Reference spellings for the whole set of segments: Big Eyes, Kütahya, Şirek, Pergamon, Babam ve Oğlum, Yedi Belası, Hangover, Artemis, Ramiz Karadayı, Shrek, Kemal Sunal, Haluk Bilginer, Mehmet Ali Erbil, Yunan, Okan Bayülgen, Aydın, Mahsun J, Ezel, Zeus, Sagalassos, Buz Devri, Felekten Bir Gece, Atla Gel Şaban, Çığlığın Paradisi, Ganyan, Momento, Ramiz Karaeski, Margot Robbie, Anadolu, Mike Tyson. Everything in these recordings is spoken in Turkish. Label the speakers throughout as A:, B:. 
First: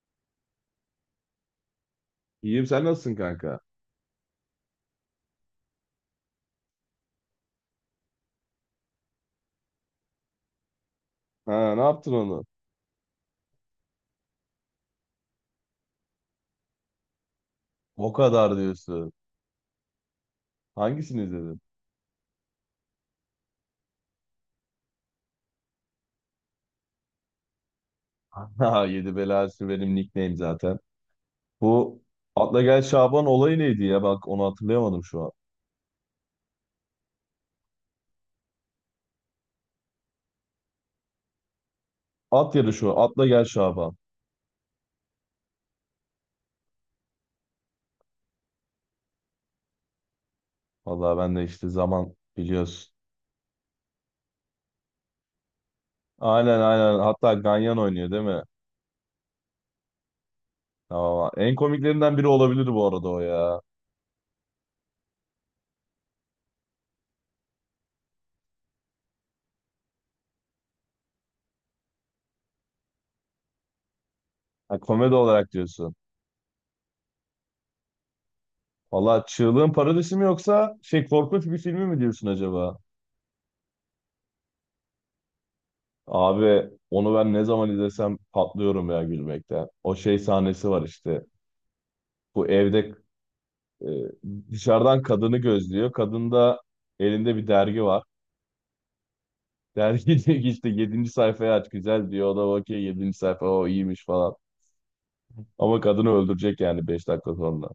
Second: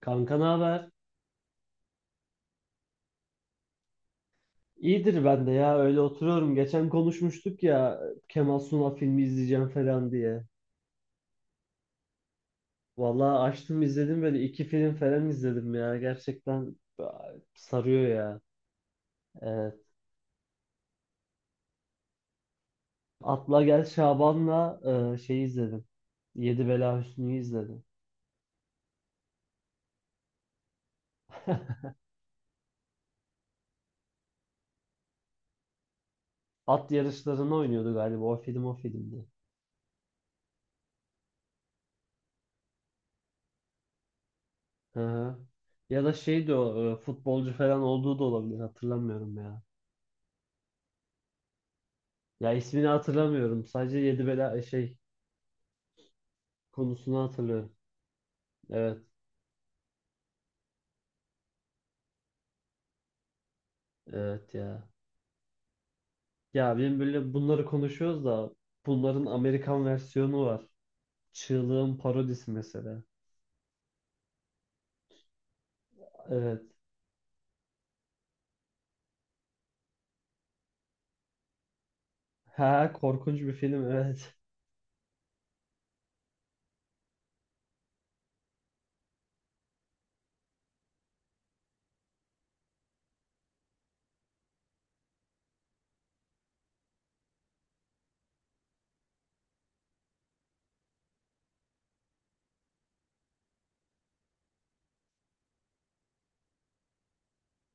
A: Kanka ne haber?
B: İyiyim, sen nasılsın kanka?
A: İyidir ben de ya öyle oturuyorum. Geçen konuşmuştuk ya Kemal Sunal filmi izleyeceğim falan diye.
B: Ha, ne yaptın onu?
A: Vallahi açtım izledim böyle iki film falan izledim ya. Gerçekten sarıyor
B: O
A: ya.
B: kadar diyorsun.
A: Evet.
B: Hangisini izledin?
A: Atla Gel Şaban'la şey izledim. Yedi Bela Hüsnü'yü izledim.
B: Ha, Yedi Belası benim nickname zaten. Bu Atla Gel Şaban olayı neydi ya? Bak onu hatırlayamadım şu an.
A: At yarışlarını oynuyordu galiba o o filmdi.
B: At yarışı o. Atla Gel Şaban.
A: Hı hı. Ya da şeydi o futbolcu falan olduğu da olabilir hatırlamıyorum ya.
B: Vallahi ben de işte zaman
A: Ya ismini
B: biliyorsun.
A: hatırlamıyorum. Sadece Yedi Bela şey
B: Aynen aynen.
A: konusunu
B: Hatta
A: hatırlıyorum.
B: Ganyan oynuyor değil mi?
A: Evet,
B: Tamam. En komiklerinden biri olabilir bu arada o ya.
A: evet ya. Ya benim böyle bunları konuşuyoruz da bunların Amerikan versiyonu var. Çığlığın parodisi mesela.
B: Ha, komedi olarak diyorsun.
A: Evet.
B: Vallahi Çığlığın Paradisi mi yoksa şey korkunç bir filmi mi diyorsun acaba?
A: Ha korkunç bir film, evet.
B: Abi onu ben ne zaman izlesem patlıyorum ya gülmekten. O şey sahnesi var işte. Bu evde e, dışarıdan kadını gözlüyor. Kadın da elinde bir dergi var. Dergi diyor ki işte yedinci sayfayı aç güzel diyor. O da bakıyor yedinci sayfa o iyiymiş falan. Ama kadını öldürecek yani 5 dakika sonra.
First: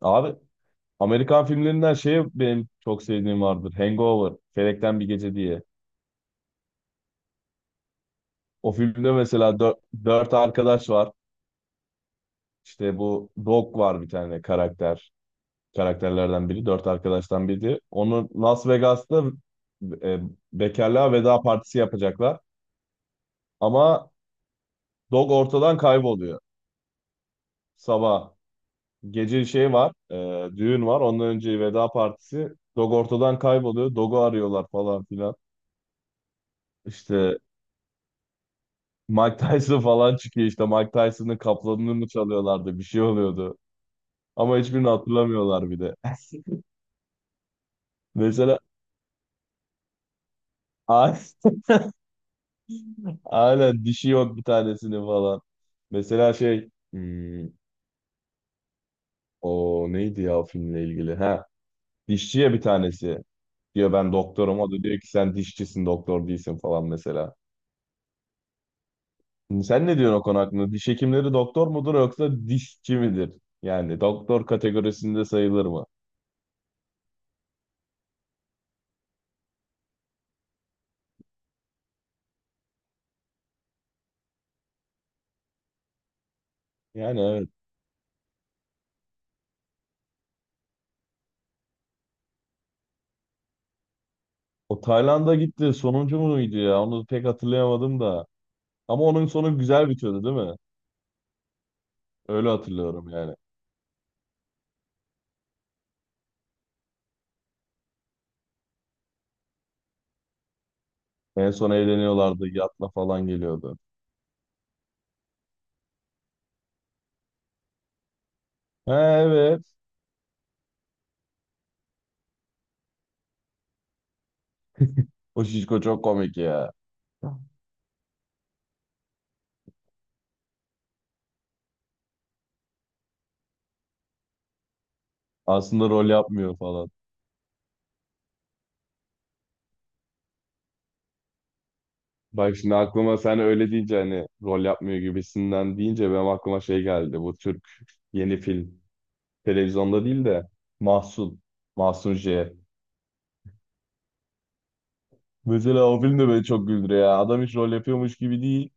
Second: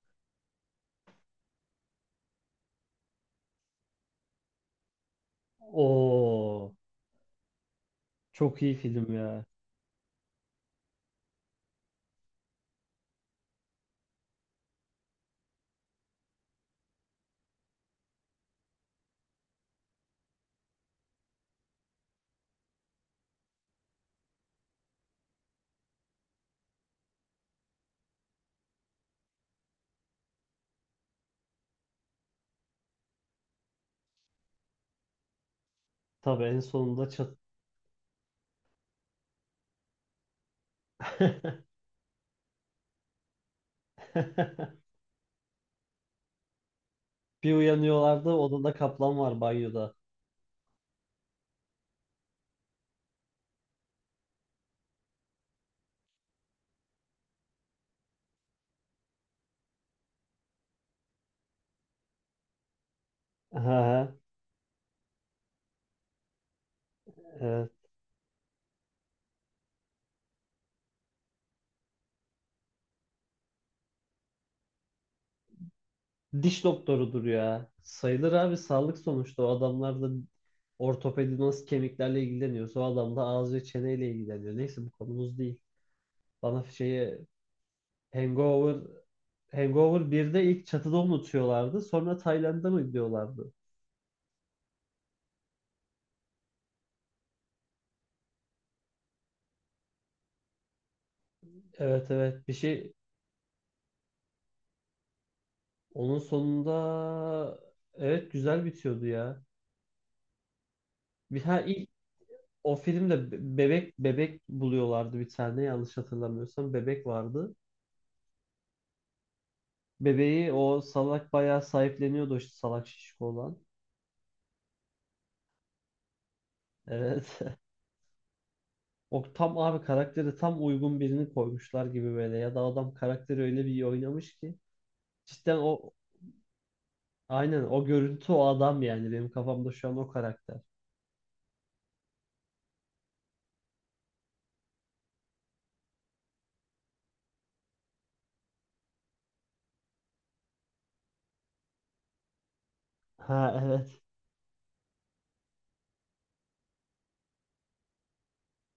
B: Abi Amerikan filmlerinden şey benim çok sevdiğim vardır. Hangover, Felekten Bir Gece diye.
A: Oo, çok
B: O
A: iyi film
B: filmde
A: ya.
B: mesela dört arkadaş var. İşte bu Dog var bir tane karakter. Karakterlerden biri. Dört arkadaştan biri. Onu Las Vegas'ta e, bekarlığa veda partisi yapacaklar. Ama Dog ortadan kayboluyor. Sabah gece şey var, düğün var. Ondan önce veda partisi. Dog ortadan kayboluyor. Dog'u arıyorlar falan filan.
A: Tabii en sonunda çat.
B: İşte Mike Tyson falan çıkıyor işte. Mike Tyson'ın kaplanını mı çalıyorlardı? Bir şey oluyordu. Ama hiçbirini hatırlamıyorlar bir de.
A: Bir uyanıyorlardı,
B: Mesela
A: odada kaplan var, banyoda.
B: aynen dişi yok bir tanesini falan. Mesela şey o neydi ya o filmle ilgili? Ha, dişçiye bir tanesi diyor
A: Ha,
B: ben doktorum. O da diyor ki sen dişçisin doktor değilsin falan mesela.
A: evet.
B: Sen ne diyorsun o konu hakkında? Diş hekimleri doktor mudur yoksa dişçi midir? Yani doktor kategorisinde sayılır mı?
A: Diş doktorudur ya. Sayılır abi, sağlık sonuçta, o adamlar da ortopedi nasıl kemiklerle ilgileniyorsa o adam da ağız ve çeneyle ilgileniyor. Neyse, bu konumuz değil. Bana şeyi
B: Yani evet.
A: Hangover Hangover birde ilk çatıda unutuyorlardı. Sonra Tayland'a mı gidiyorlardı?
B: O Tayland'a gitti. Sonuncu muydu ya? Onu pek hatırlayamadım da. Ama onun sonu güzel bitiyordu değil mi?
A: Evet evet,
B: Öyle
A: bir şey
B: hatırlıyorum yani.
A: onun sonunda, evet, güzel bitiyordu ya. Bir
B: En
A: ha
B: son
A: ilk
B: eğleniyorlardı.
A: o
B: Yatla falan
A: filmde
B: geliyordu.
A: bebek buluyorlardı, bir tane, yanlış hatırlamıyorsam bebek vardı.
B: Ha, evet.
A: Bebeği o salak bayağı sahipleniyordu işte, salak şişko olan.
B: O şişko çok komik ya.
A: Evet. O tam abi karakteri, tam uygun birini koymuşlar gibi, böyle ya da adam karakteri öyle bir iyi oynamış ki cidden
B: Aslında
A: o
B: rol yapmıyor falan.
A: aynen o görüntü o adam, yani benim kafamda şu an o karakter.
B: Bak şimdi aklıma sen öyle deyince hani rol yapmıyor gibisinden deyince benim aklıma şey geldi. Bu Türk yeni film. Televizyonda değil de Mahsun. Mahsun J.
A: Ha, evet.
B: Mesela o film de beni çok güldürüyor ya. Adam hiç rol yapıyormuş gibi değil.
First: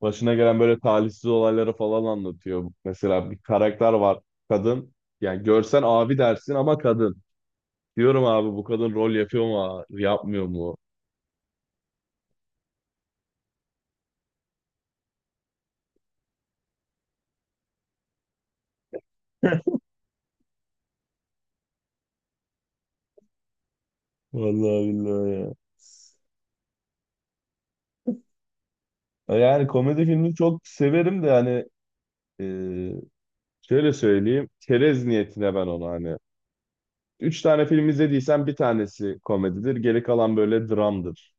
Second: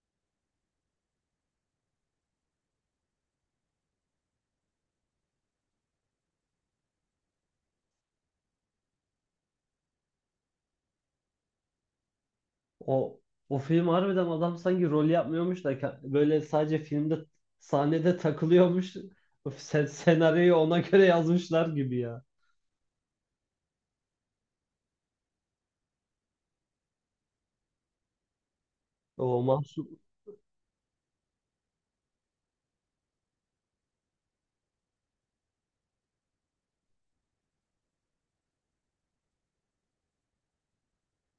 B: Başına gelen böyle talihsiz olayları falan anlatıyor. Mesela bir karakter var. Kadın. Yani görsen abi dersin ama kadın. Diyorum abi bu kadın rol yapıyor mu? Yapmıyor mu?
A: O o film harbiden, adam sanki rol yapmıyormuş da böyle sadece filmde sahnede takılıyormuş. Öf, senaryoyu ona göre yazmışlar gibi ya.
B: Vallahi billahi ya.
A: O
B: Yani
A: mahsup.
B: komedi filmi çok severim de hani, e, şöyle söyleyeyim. Çerez niyetine ben onu hani. Üç tane film izlediysen bir tanesi komedidir. Geri kalan böyle dramdır.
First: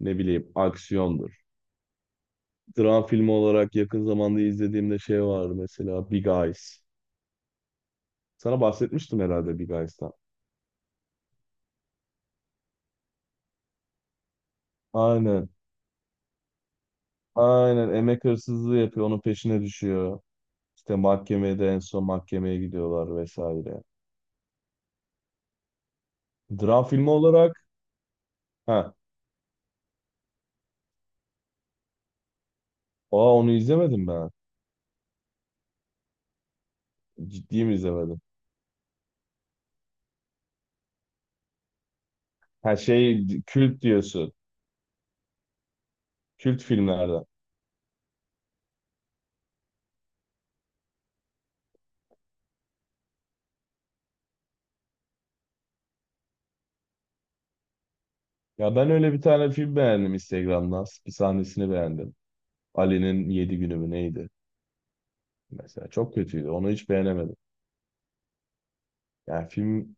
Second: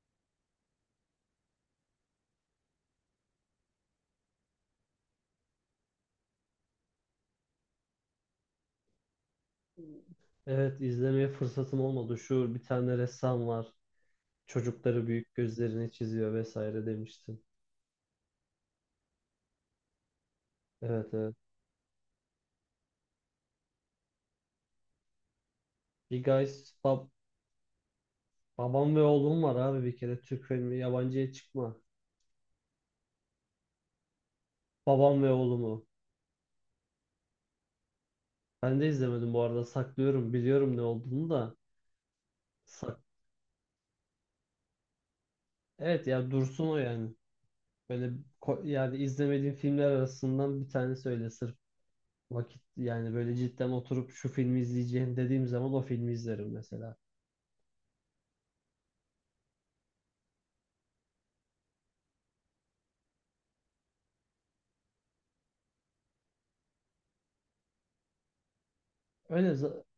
B: Ne bileyim aksiyondur. Dram filmi olarak yakın zamanda izlediğimde şey var mesela Big Eyes. Sana bahsetmiştim herhalde Big Eyes'tan.
A: Evet, izlemeye fırsatım olmadı. Şu bir tane ressam var, çocukları büyük
B: Aynen.
A: gözlerini çiziyor vesaire demiştin.
B: Aynen. Emek hırsızlığı yapıyor. Onun peşine düşüyor. İşte
A: Evet evet.
B: mahkemeye de en son mahkemeye gidiyorlar vesaire.
A: Bir Guys
B: Dram filmi olarak ha,
A: babam ve oğlum var abi, bir kere Türk filmi, yabancıya çıkma.
B: aa, onu izlemedim ben.
A: Babam ve oğlumu.
B: Ciddi mi izlemedin?
A: Ben de izlemedim bu arada. Saklıyorum. Biliyorum ne olduğunu da.
B: Her
A: Sak
B: şey kült diyorsun.
A: evet ya,
B: Kült
A: dursun o yani.
B: filmlerden.
A: Böyle yani izlemediğim filmler arasından bir tanesi, öyle sırf vakit, yani böyle cidden oturup şu filmi izleyeceğim dediğim zaman o filmi izlerim mesela.
B: Ya ben öyle bir tane film beğendim Instagram'dan. Bir sahnesini beğendim. Ali'nin Yedi günü mü neydi? Mesela çok kötüydü. Onu hiç beğenemedim. Yani
A: Öyle za-
B: film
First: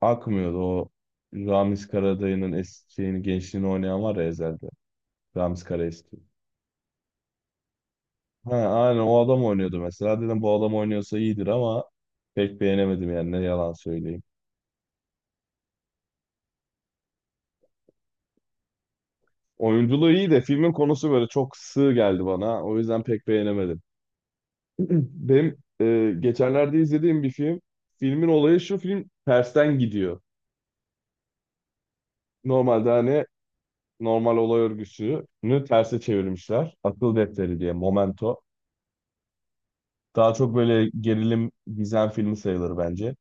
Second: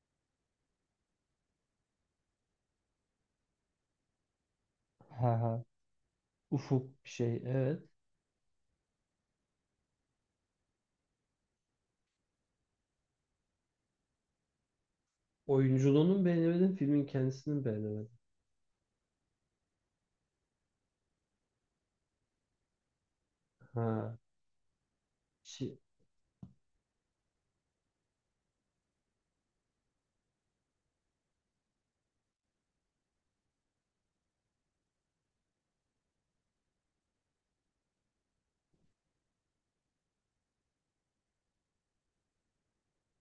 B: akmıyordu. O Ramiz Karadayı'nın eskiğini, gençliğini oynayan var ya Ezel'de.
A: ha ha,
B: Ramiz Karaeski.
A: ufuk bir şey evet.
B: Ha, aynen o adam oynuyordu mesela. Dedim bu adam oynuyorsa iyidir ama pek beğenemedim yani ne yalan söyleyeyim.
A: Oyunculuğunu mu beğenemedim, filmin kendisini mi beğenemedim.
B: Oyunculuğu iyi de filmin konusu böyle çok sığ geldi bana. O yüzden pek beğenemedim.
A: Ha.
B: Benim
A: Şi-
B: geçenlerde izlediğim bir film. Filmin olayı şu, film tersten gidiyor. Normalde hani normal olay örgüsünü terse çevirmişler. Akıl defteri diye Momento. Daha çok böyle gerilim gizem filmi sayılır bence.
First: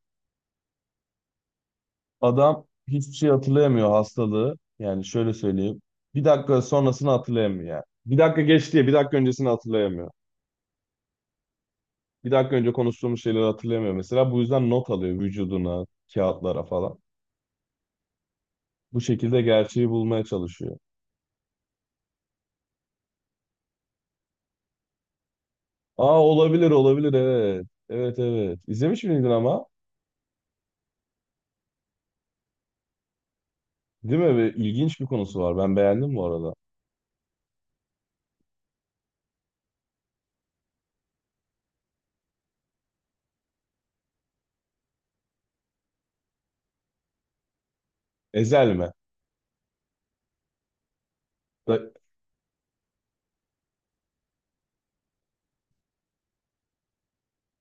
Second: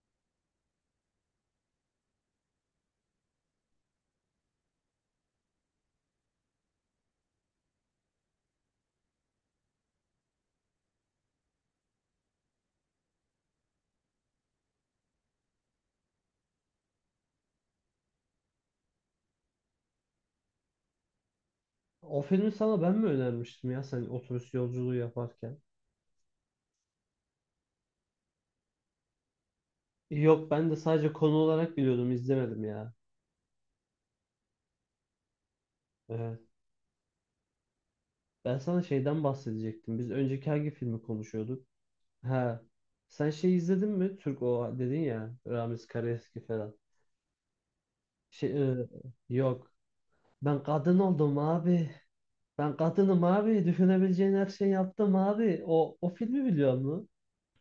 B: Adam hiçbir şey hatırlayamıyor, hastalığı. Yani şöyle söyleyeyim. Bir dakika sonrasını hatırlayamıyor yani. Bir dakika geç diye bir dakika öncesini hatırlayamıyor. Bir dakika önce konuştuğumuz şeyleri hatırlayamıyor mesela. Bu yüzden not alıyor vücuduna, kağıtlara falan. Bu şekilde gerçeği bulmaya çalışıyor.
A: O filmi sana ben mi önermiştim ya sen otobüs yolculuğu yaparken?
B: Aa, olabilir olabilir, evet. Evet evet. İzlemiş miydin ama?
A: Yok, ben de sadece konu olarak biliyordum, izlemedim ya.
B: Değil mi? Ve İlginç bir konusu var. Ben beğendim bu
A: Evet.
B: arada.
A: Ben sana şeyden bahsedecektim. Biz önceki hangi filmi konuşuyorduk? Ha. Sen şey izledin mi? Türk, o dedin ya, Ramiz Karaeski falan. Şey,
B: Ezel mi?
A: yok. Ben kadın oldum abi.
B: Da,
A: Ben kadınım abi. Düşünebileceğin her şeyi yaptım abi. O, o filmi biliyor musun?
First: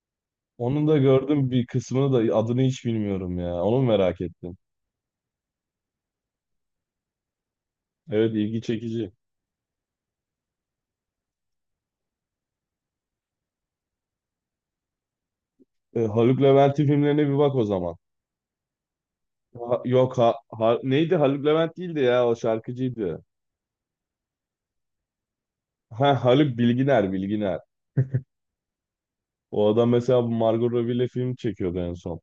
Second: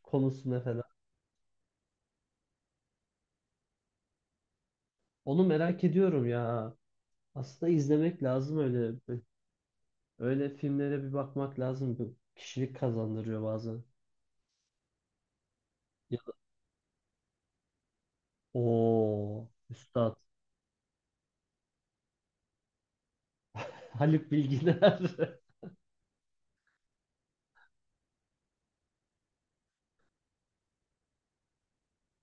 A: Konusunu falan.
B: onun da gördüm bir kısmını da adını hiç bilmiyorum ya. Onu merak ettim.
A: Onu merak ediyorum ya. Aslında izlemek
B: Evet,
A: lazım
B: ilgi
A: öyle.
B: çekici.
A: Öyle filmlere bir bakmak lazım. Bu kişilik kazandırıyor bazen.
B: E,
A: Ya da...
B: Haluk Levent'in filmlerine bir bak o zaman.
A: Oo,
B: Yok,
A: üstad.
B: neydi, Haluk Levent değildi ya, o şarkıcıydı.
A: Haluk Bilginer.
B: Ha, Haluk Bilginer Bilginer. O adam mesela bu Margot Robbie'yle film çekiyordu en son.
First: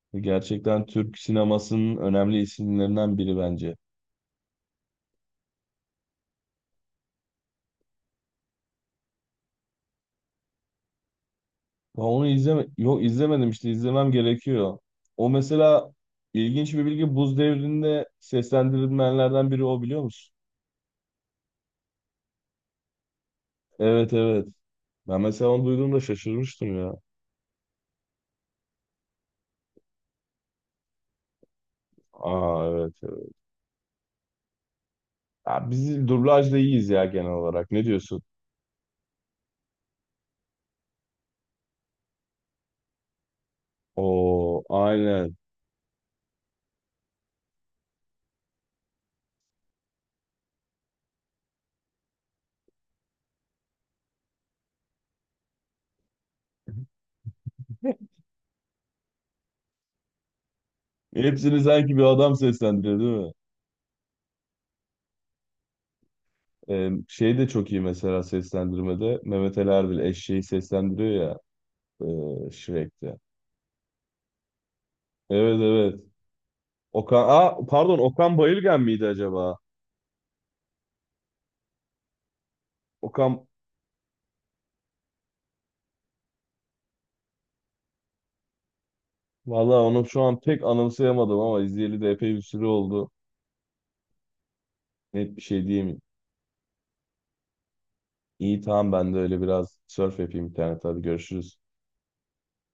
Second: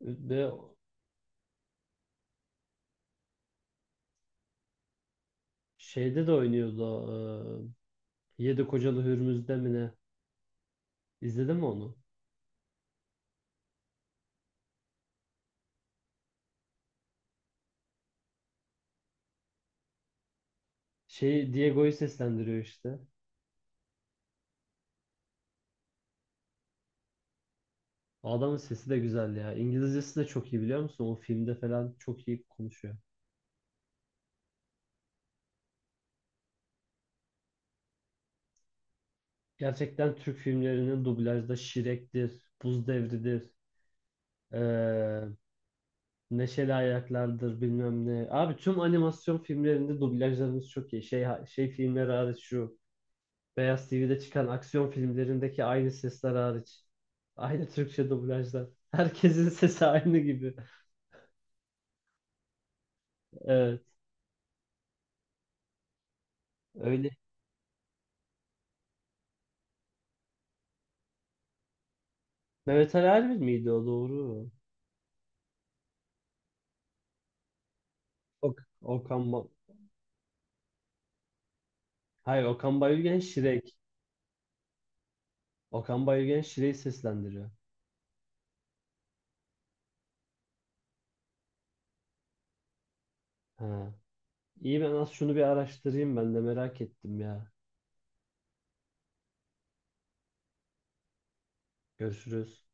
A: Ve
B: Gerçekten Türk sinemasının önemli isimlerinden biri bence.
A: şeyde de oynuyordu, o, Yedi Kocalı Hürmüz'de mi ne? İzledin mi onu?
B: Ya onu izleme yok izlemedim işte, izlemem gerekiyor. O mesela ilginç bir bilgi, Buz Devri'nde seslendirilmeyenlerden biri o, biliyor musun?
A: Şey, Diego'yu seslendiriyor işte.
B: Evet evet. Ben mesela onu duyduğumda şaşırmıştım ya.
A: O adamın sesi de güzel ya. İngilizcesi de çok iyi, biliyor musun? O filmde falan çok iyi
B: Aa, evet
A: konuşuyor.
B: evet. Ya biz dublajda iyiyiz ya genel olarak. Ne diyorsun?
A: Gerçekten Türk filmlerinin dublajda Şirek'tir, Buz Devri'dir,
B: Oo,
A: e,
B: aynen.
A: Neşeli Ayaklar'dır, bilmem ne. Abi tüm animasyon filmlerinde dublajlarımız çok iyi. Şey, şey filmleri hariç, şu Beyaz TV'de çıkan aksiyon filmlerindeki aynı sesler hariç. Aynı Türkçe dublajlar. Herkesin sesi aynı gibi.
B: Hepsini sanki bir adam seslendiriyor değil mi?
A: Evet. Öyle.
B: Şey de çok iyi mesela seslendirmede. Mehmet Ali Erbil eşeği seslendiriyor ya,
A: Mehmet Ali
B: Shrek'te.
A: Erbil miydi o, doğru?
B: Evet evet. Okan, aa, pardon, Okan
A: Ok
B: Bayülgen miydi
A: Okan ba
B: acaba?
A: Hayır, Okan Bayülgen
B: Okan,
A: Şirek. Okan Bayülgen Şirek'i seslendiriyor.
B: vallahi onu şu an pek anımsayamadım ama izleyeli de epey bir süre oldu.
A: Ha. İyi, ben az şunu
B: Net
A: bir
B: bir şey diyeyim.
A: araştırayım, ben de merak ettim ya.
B: İyi tamam, ben de öyle biraz surf yapayım internette. Hadi görüşürüz.
A: Görüşürüz.